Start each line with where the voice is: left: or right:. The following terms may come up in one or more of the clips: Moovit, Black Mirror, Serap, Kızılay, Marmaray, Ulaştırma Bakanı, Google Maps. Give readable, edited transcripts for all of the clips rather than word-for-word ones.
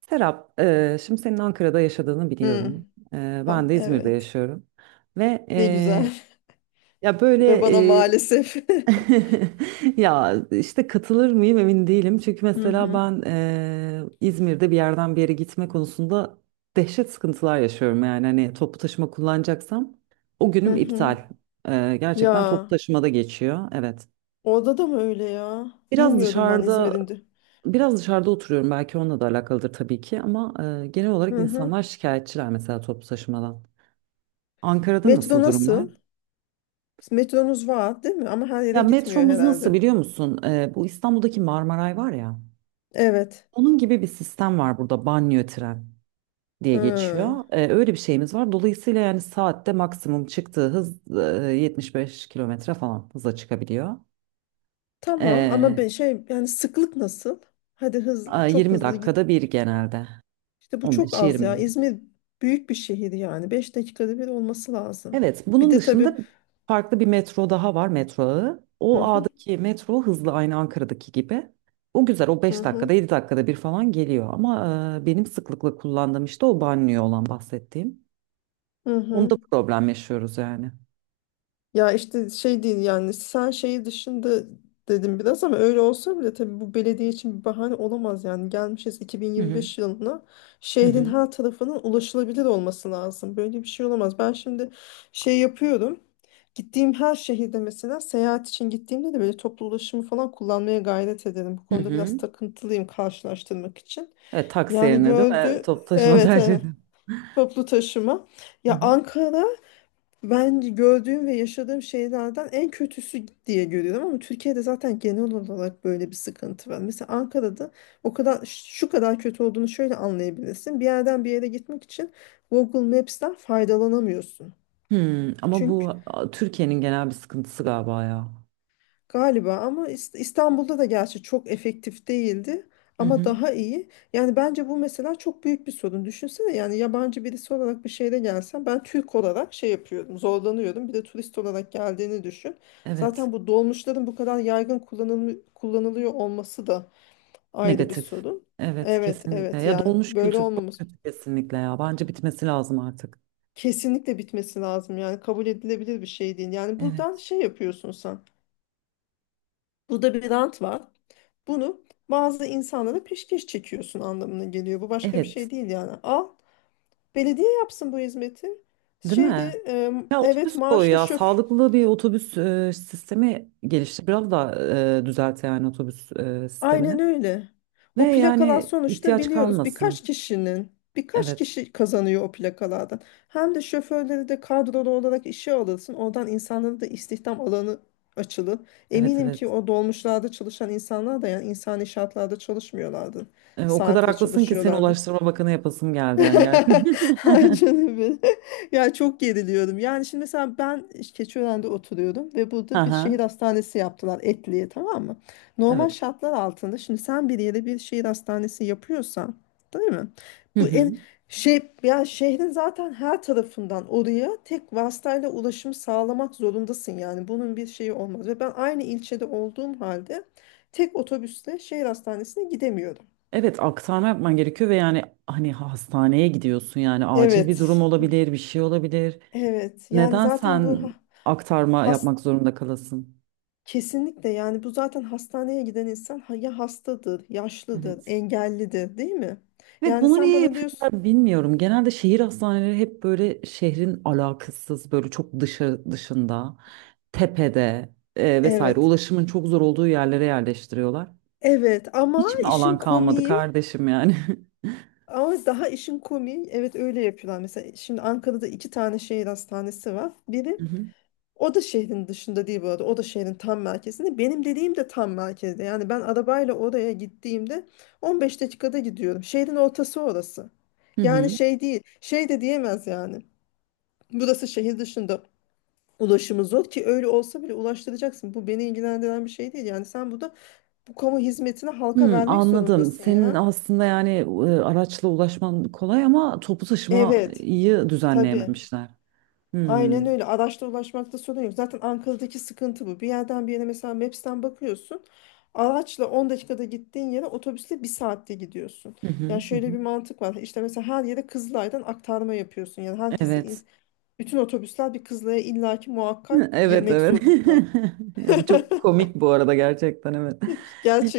right: Serap, şimdi senin Ankara'da yaşadığını
left: Hı,
right: biliyorum. Ben
left: tam
right: de İzmir'de
left: evet.
right: yaşıyorum. Ve
left: Ne güzel.
right: ya
left: Ve
right: böyle
left: bana maalesef.
right: Ya işte katılır mıyım emin değilim. Çünkü
left: Hı
right: mesela
left: hı.
right: ben İzmir'de bir yerden bir yere gitme konusunda dehşet sıkıntılar yaşıyorum. Yani hani toplu taşıma kullanacaksam o
left: Hı
right: günüm
left: hı.
right: iptal. Gerçekten toplu
left: Ya
right: taşımada geçiyor. Evet.
left: orada da mı öyle ya?
right: Biraz
left: Bilmiyordum ben
right: dışarıda
left: İzmir'in de.
right: Biraz dışarıda oturuyorum belki onunla da alakalıdır tabii ki ama genel olarak
left: Hı hı.
right: insanlar şikayetçiler mesela toplu taşımadan. Ankara'da
left: Metro
right: nasıl durumlar?
left: nasıl? Metronuz var değil mi? Ama her yere
right: Ya
left: gitmiyor
right: metromuz nasıl
left: herhalde.
right: biliyor musun? Bu İstanbul'daki Marmaray var ya
left: Evet.
right: onun gibi bir sistem var burada banliyö tren diye
left: Hı.
right: geçiyor. Öyle bir şeyimiz var. Dolayısıyla yani saatte maksimum çıktığı hız 75 kilometre falan hıza çıkabiliyor.
left: Tamam ama
right: E,
left: ben şey yani sıklık nasıl? Hadi hız çok
right: 20
left: hızlı git.
right: dakikada bir genelde
left: İşte bu çok az
right: 15-20.
left: ya. İzmir büyük bir şehir yani. 5 dakikada bir olması lazım.
right: Evet,
left: Bir
right: bunun
left: de
right: dışında
left: tabii.
right: farklı bir metro daha var, metro ağı.
left: Hı
right: O
left: hı.
right: ağdaki metro hızlı aynı Ankara'daki gibi. O güzel, o
left: Hı
right: 5 dakikada
left: hı.
right: 7 dakikada bir falan geliyor. Ama benim sıklıkla kullandığım işte o banliyö olan bahsettiğim.
left: Hı hı.
right: Onda problem yaşıyoruz yani.
left: Ya işte şey değil yani sen şeyi dışında dedim biraz ama öyle olsa bile tabii bu belediye için bir bahane olamaz. Yani gelmişiz
right: Hı hı
left: 2025 yılına,
right: hı
left: şehrin
right: hı
left: her tarafının ulaşılabilir olması lazım. Böyle bir şey olamaz. Ben şimdi şey yapıyorum, gittiğim her şehirde mesela seyahat için gittiğimde de böyle toplu ulaşımı falan kullanmaya gayret ederim, bu
right: hı
left: konuda
right: hı.
left: biraz takıntılıyım karşılaştırmak için.
right: Evet, taksi
left: Yani
right: yerine değil mi?
left: gördü,
right: Toplu taşıma
left: evet,
right: tercih
left: evet,
right: edin.
left: toplu taşıma.
right: Hı
left: Ya,
right: hı.
left: Ankara ben gördüğüm ve yaşadığım şeylerden en kötüsü diye görüyorum, ama Türkiye'de zaten genel olarak böyle bir sıkıntı var. Mesela Ankara'da o kadar şu kadar kötü olduğunu şöyle anlayabilirsin: bir yerden bir yere gitmek için Google Maps'ten faydalanamıyorsun.
right: Hmm, ama
left: Çünkü.
right: bu Türkiye'nin genel bir sıkıntısı galiba ya.
left: Galiba, ama İstanbul'da da gerçi çok efektif değildi
right: Hı
left: ama
right: hı.
left: daha iyi. Yani bence bu mesela çok büyük bir sorun. Düşünsene, yani yabancı birisi olarak bir şehre gelsem, ben Türk olarak şey yapıyordum, zorlanıyordum. Bir de turist olarak geldiğini düşün.
right: Evet.
left: Zaten bu dolmuşların bu kadar yaygın kullanılıyor olması da ayrı bir
right: Negatif.
left: sorun.
right: Evet
left: Evet,
right: kesinlikle.
left: evet,
right: Ya
left: yani
right: dolmuş
left: böyle
right: kültür çok
left: olmamız
right: kötü kesinlikle ya. Bence bitmesi lazım artık.
left: kesinlikle bitmesi lazım. Yani kabul edilebilir bir şey değil. Yani buradan
right: Evet.
left: şey yapıyorsun sen. Burada bir rant var. Bunu bazı insanlara peşkeş çekiyorsun anlamına geliyor. Bu başka bir şey
right: Evet.
left: değil yani. Al, belediye yapsın bu hizmeti.
right: Değil mi?
left: Şeyde
right: Ya
left: evet,
right: otobüs koy
left: maaşlı
right: ya.
left: şoför.
right: Sağlıklı bir otobüs sistemi geliştir. Biraz da düzelt yani otobüs sistemini.
left: Aynen öyle.
right: Ve
left: O plakalar
right: yani
left: sonuçta
right: ihtiyaç
left: biliyoruz,
right: kalmasın.
left: birkaç
right: Evet.
left: kişi kazanıyor o plakalardan. Hem de şoförleri de kadrolu olarak işe alırsın, oradan insanların da istihdam alanı açılır.
right: Evet
left: Eminim ki
right: evet.
left: o dolmuşlarda çalışan insanlar da yani insani şartlarda çalışmıyorlardı.
right: O kadar
left: Saatle
right: haklısın ki seni
left: çalışıyorlardı.
right: Ulaştırma Bakanı yapasım geldi yani
left: Ay
right: gerçekten.
left: canım benim. Ya çok geriliyorum. Yani şimdi mesela ben Keçiören'de oturuyordum ve burada bir
right: Aha,
left: şehir hastanesi yaptılar Etli'ye, tamam mı? Normal
right: evet.
left: şartlar altında şimdi sen bir yere bir şehir hastanesi yapıyorsan, değil mi?
right: Hı
left: Bu
right: hı.
left: en şey ya, şehrin zaten her tarafından oraya tek vasıtayla ulaşım sağlamak zorundasın, yani bunun bir şeyi olmaz, ve ben aynı ilçede olduğum halde tek otobüsle şehir hastanesine gidemiyorum.
right: Evet aktarma yapman gerekiyor ve yani hani hastaneye gidiyorsun yani acil bir durum
left: Evet.
right: olabilir, bir şey olabilir.
left: Evet yani
right: Neden
left: zaten bu
right: sen
left: ha-
right: aktarma
left: has
right: yapmak zorunda kalasın?
left: kesinlikle, yani bu zaten hastaneye giden insan, ya hastadır, yaşlıdır,
right: Evet.
left: engellidir, değil mi?
right: Evet
left: Yani
right: bunu
left: sen
right: niye
left: bana diyorsun
right: yapıyorlar bilmiyorum. Genelde şehir hastaneleri hep böyle şehrin alakasız böyle çok dışı dışında, tepede vesaire
left: evet.
right: ulaşımın çok zor olduğu yerlere yerleştiriyorlar.
left: Evet, ama
right: Hiç mi
left: işin
right: alan kalmadı
left: komiği,
right: kardeşim yani?
left: ama daha işin komiği, evet, öyle yapıyorlar. Mesela şimdi Ankara'da iki tane şehir hastanesi var. Biri.
right: Hı hı.
left: O da şehrin dışında değil bu arada. O da şehrin tam merkezinde. Benim dediğim de tam merkezde. Yani ben arabayla oraya gittiğimde 15 dakikada gidiyorum. Şehrin ortası orası.
right: Hı
left: Yani
right: hı.
left: şey değil. Şey de diyemez yani. Burası şehir dışında, ulaşımı zor, ki öyle olsa bile ulaştıracaksın. Bu beni ilgilendiren bir şey değil. Yani sen burada bu kamu hizmetini halka
right: Hmm,
left: vermek
right: anladım.
left: zorundasın
right: Senin
left: ya.
right: aslında yani araçla ulaşman kolay ama toplu
left: Evet.
right: taşımayı
left: Tabii.
right: düzenleyememişler. Hmm.
left: Aynen öyle. Araçla ulaşmakta sorun yok. Zaten Ankara'daki sıkıntı bu. Bir yerden bir yere mesela Maps'ten bakıyorsun. Araçla 10 dakikada gittiğin yere otobüsle bir saatte gidiyorsun.
right: Hı hı,
left: Yani
right: hı
left: şöyle
right: hı.
left: bir mantık var. İşte mesela her yere Kızılay'dan aktarma yapıyorsun. Yani herkesi,
right: Evet.
left: bütün otobüsler bir Kızılay'a illaki muhakkak
right: Evet
left: girmek
right: evet.
left: zorunda.
right: Ya bu çok komik bu arada gerçekten evet.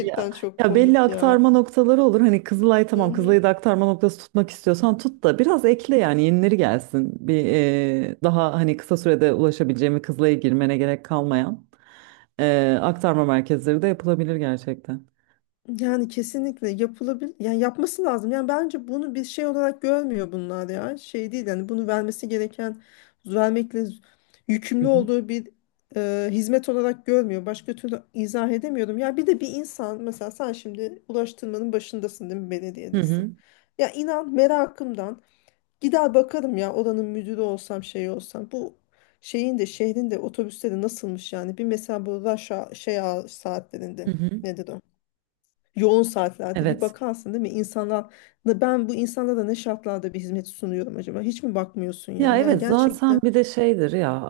right: Ya,
left: çok
right: ya belli
left: komik ya.
right: aktarma noktaları olur. Hani Kızılay
left: Hı
right: tamam
left: hı.
right: Kızılay'ı da aktarma noktası tutmak istiyorsan tut da biraz ekle yani yenileri gelsin. Bir daha hani kısa sürede ulaşabileceğim ve Kızılay'a girmene gerek kalmayan aktarma merkezleri de yapılabilir gerçekten.
left: Yani kesinlikle yapılabilir. Yani yapması lazım. Yani bence bunu bir şey olarak görmüyor bunlar ya. Şey değil, yani bunu vermesi gereken, vermekle yükümlü olduğu bir hizmet olarak görmüyor. Başka türlü izah edemiyorum. Ya bir de bir insan, mesela sen şimdi ulaştırmanın başındasın değil mi,
right: Hı hı,
left: belediyedesin. Ya inan merakımdan gider bakarım ya, oranın müdürü olsam, şey olsam. Bu şeyin de şehrin de otobüsleri nasılmış yani. Bir mesela bu şey hour
right: hı
left: saatlerinde,
right: hı.
left: nedir o, yoğun saatlerde, bir
right: Evet.
left: bakarsın değil mi? İnsanlar, ben bu insanlara ne şartlarda bir hizmet sunuyorum acaba? Hiç mi bakmıyorsun
right: Ya
left: yani? Yani
right: evet zaten
left: gerçekten.
right: bir de şeydir ya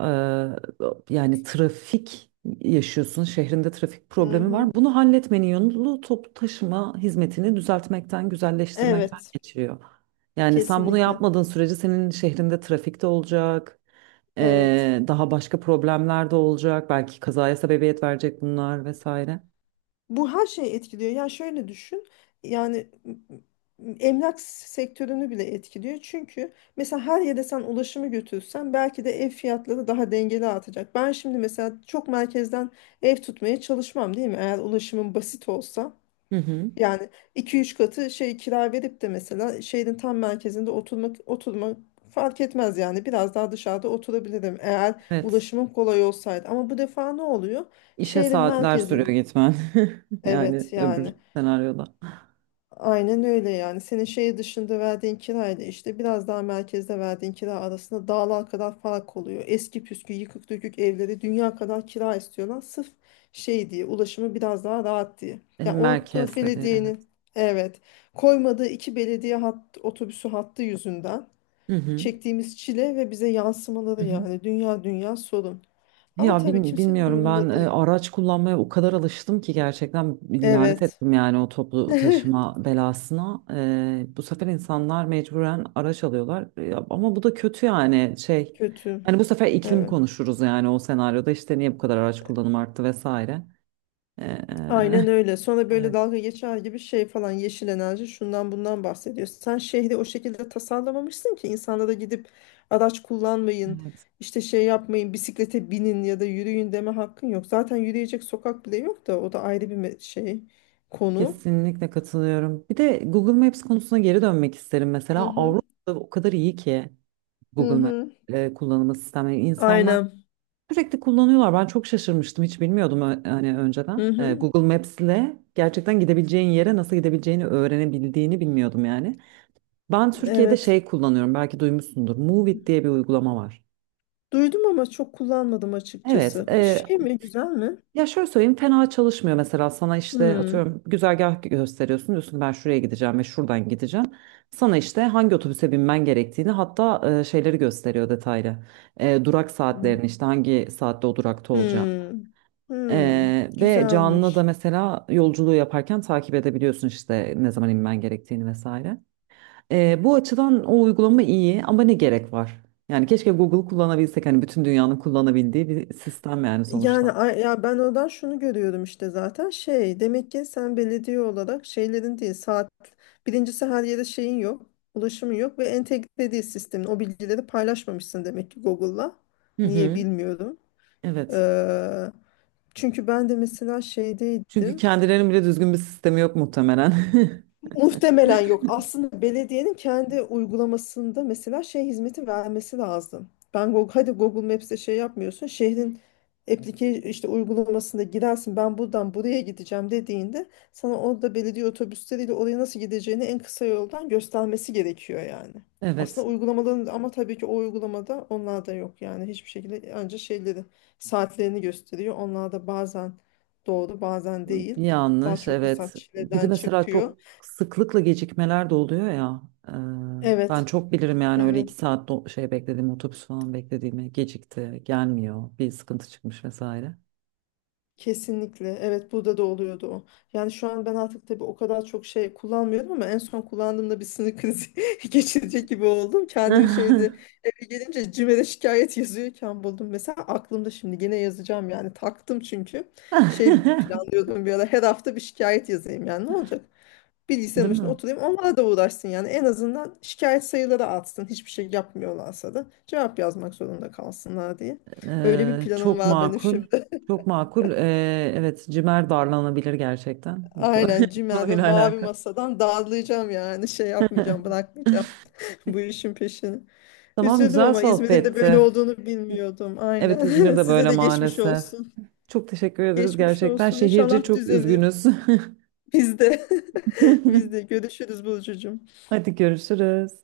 right: yani trafik yaşıyorsun şehrinde trafik problemi var.
left: Mhm.
right: Bunu halletmenin yolu toplu taşıma hizmetini düzeltmekten, güzelleştirmekten
left: Evet,
right: geçiyor. Yani sen bunu
left: kesinlikle.
right: yapmadığın sürece senin şehrinde trafik de olacak.
left: Evet.
right: Daha başka problemler de olacak. Belki kazaya sebebiyet verecek bunlar vesaire.
left: Bu her şeyi etkiliyor. Yani şöyle düşün. Yani emlak sektörünü bile etkiliyor. Çünkü mesela her yere sen ulaşımı götürsen belki de ev fiyatları daha dengeli artacak. Ben şimdi mesela çok merkezden ev tutmaya çalışmam, değil mi, eğer ulaşımım basit olsa.
right: Hı hı.
left: Yani iki üç katı şey kira verip de mesela şehrin tam merkezinde oturmak fark etmez yani, biraz daha dışarıda oturabilirim eğer
right: Evet.
left: ulaşımım kolay olsaydı, ama bu defa ne oluyor?
right: İşe
left: Şehrin
right: saatler sürüyor
left: merkezin,
right: gitmen. Yani
left: evet
right: öbür
left: yani.
right: senaryoda.
left: Aynen öyle yani. Senin şehir dışında verdiğin kirayla işte biraz daha merkezde verdiğin kira arasında dağlar kadar fark oluyor. Eski püskü yıkık dökük evleri dünya kadar kira istiyorlar. Sırf şey diye, ulaşımı biraz daha rahat diye. Yani orada
right: Merkezde diye. Evet.
left: belediyenin, evet, koymadığı iki belediye otobüsü hattı yüzünden
right: Hı hı.
left: çektiğimiz çile ve bize yansımaları
right: Hı hı.
left: yani dünya dünya sorun. Ama
right: Ya
left: tabii kimsenin
right: bilmiyorum ben
left: umurunda değil.
right: araç kullanmaya o kadar alıştım ki gerçekten lanet
left: Evet.
right: ettim yani o toplu taşıma belasına. Bu sefer insanlar mecburen araç alıyorlar ama bu da kötü yani şey.
left: Kötü.
right: Hani bu sefer iklim
left: Evet.
right: konuşuruz yani o senaryoda işte niye bu kadar araç kullanımı arttı vesaire. E,
left: Aynen öyle. Sonra böyle
right: evet,
left: dalga geçer gibi şey falan, yeşil enerji, şundan bundan bahsediyor. Sen şehri o şekilde tasarlamamışsın ki insanlara gidip araç kullanmayın,
right: evet.
left: işte şey yapmayın, bisiklete binin ya da yürüyün deme hakkın yok. Zaten yürüyecek sokak bile yok da, o da ayrı bir şey konu.
right: Kesinlikle katılıyorum. Bir de Google Maps konusuna geri dönmek isterim
left: Hı
right: mesela.
left: hı.
right: Avrupa o kadar iyi ki.
left: Hı
right: Google Maps
left: hı.
right: kullanımı sistemi insanlar
left: Aynen.
right: sürekli kullanıyorlar. Ben çok şaşırmıştım. Hiç bilmiyordum hani
left: Hı
right: önceden.
left: hı.
right: Google Maps ile gerçekten gidebileceğin yere nasıl gidebileceğini öğrenebildiğini bilmiyordum yani. Ben Türkiye'de
left: Evet.
right: şey kullanıyorum. Belki duymuşsundur. Moovit diye bir uygulama var.
left: Duydum ama çok kullanmadım
right: Evet.
left: açıkçası.
right: e,
left: Şey mi, güzel mi?
right: Ya şöyle söyleyeyim fena çalışmıyor mesela sana işte
left: Hmm.
right: atıyorum güzergah gösteriyorsun diyorsun ben şuraya gideceğim ve şuradan gideceğim. Sana işte hangi otobüse binmen gerektiğini hatta şeyleri gösteriyor detaylı. Durak saatlerini
left: Hmm.
right: işte hangi saatte o durakta olacağını.
left: Hmm. Hmm.
right: Ve canlı da
left: Güzelmiş.
right: mesela yolculuğu yaparken takip edebiliyorsun işte ne zaman inmen gerektiğini vesaire. Bu açıdan o uygulama iyi ama ne gerek var? Yani keşke Google kullanabilsek hani bütün dünyanın kullanabildiği bir sistem yani
left: Yani
right: sonuçta.
left: ya ben oradan şunu görüyorum, işte zaten şey, demek ki sen belediye olarak şeylerin değil saat, birincisi her yere şeyin yok, ulaşımın yok ve entegre değil sistemin, o bilgileri paylaşmamışsın demek ki Google'la,
right: Hı
left: niye
right: hı.
left: bilmiyorum.
right: Evet.
left: Ee, Çünkü ben de mesela
right: Çünkü
left: şeydeydim.
right: kendilerinin bile düzgün bir sistemi yok muhtemelen.
left: Muhtemelen yok. Aslında belediyenin kendi uygulamasında mesela şey hizmeti vermesi lazım. Ben Google, hadi Google Maps'te şey yapmıyorsun, şehrin application işte uygulamasında girersin. Ben buradan buraya gideceğim dediğinde sana orada belediye otobüsleriyle oraya nasıl gideceğini en kısa yoldan göstermesi gerekiyor yani.
right: Evet.
left: Aslında uygulamaların, ama tabii ki o uygulamada onlar da yok yani, hiçbir şekilde, ancak şeyleri, saatlerini gösteriyor. Onlar da bazen doğru bazen değil. Daha
right: Yanlış,
left: çok insan
right: evet. Bir de
left: çileden
right: mesela
left: çıkıyor.
right: çok sıklıkla gecikmeler de oluyor ya. Ee, Ben
left: Evet,
right: çok bilirim yani öyle
left: evet.
right: iki saat şey beklediğim otobüs falan beklediğimi gecikti, gelmiyor, bir sıkıntı çıkmış vesaire.
left: Kesinlikle. Evet, burada da oluyordu o. Yani şu an ben artık tabii o kadar çok şey kullanmıyorum, ama en son kullandığımda bir sinir krizi geçirecek gibi oldum. Kendimi şeyde, eve gelince CİMER'e şikayet yazıyorken buldum. Mesela aklımda şimdi gene yazacağım yani, taktım çünkü. Şey planlıyordum bir ara, her hafta bir şikayet yazayım yani, ne olacak? Bilgisayarın
right: Değil
left: başına
right: mi?
left: oturayım, onlara da uğraşsın yani, en azından şikayet sayıları artsın, hiçbir şey yapmıyorlarsa da cevap yazmak zorunda kalsınlar diye. Öyle bir planım
right: Çok
left: var benim
right: makul,
left: şimdi.
right: çok makul. Evet, cimer darlanabilir gerçekten bu
left: Aynen, Cimel ve
right: konuyla
left: Mavi
right: alakalı.
left: Masa'dan dağılacağım yani, şey yapmayacağım, bırakmayacağım bu işin peşini.
right: Tamam,
left: Üzüldüm
right: güzel
left: ama İzmir'in de böyle
right: sohbetti.
left: olduğunu bilmiyordum,
right: Evet,
left: aynen.
right: İzmir'de
left: Size
right: böyle
left: de geçmiş
right: maalesef.
left: olsun.
right: Çok teşekkür ederiz
left: Geçmiş
right: gerçekten.
left: olsun,
right: Şehirci
left: inşallah
right: çok
left: düzelir.
right: üzgünüz.
left: Biz de biz de görüşürüz Burcucuğum.
right: Hadi görüşürüz.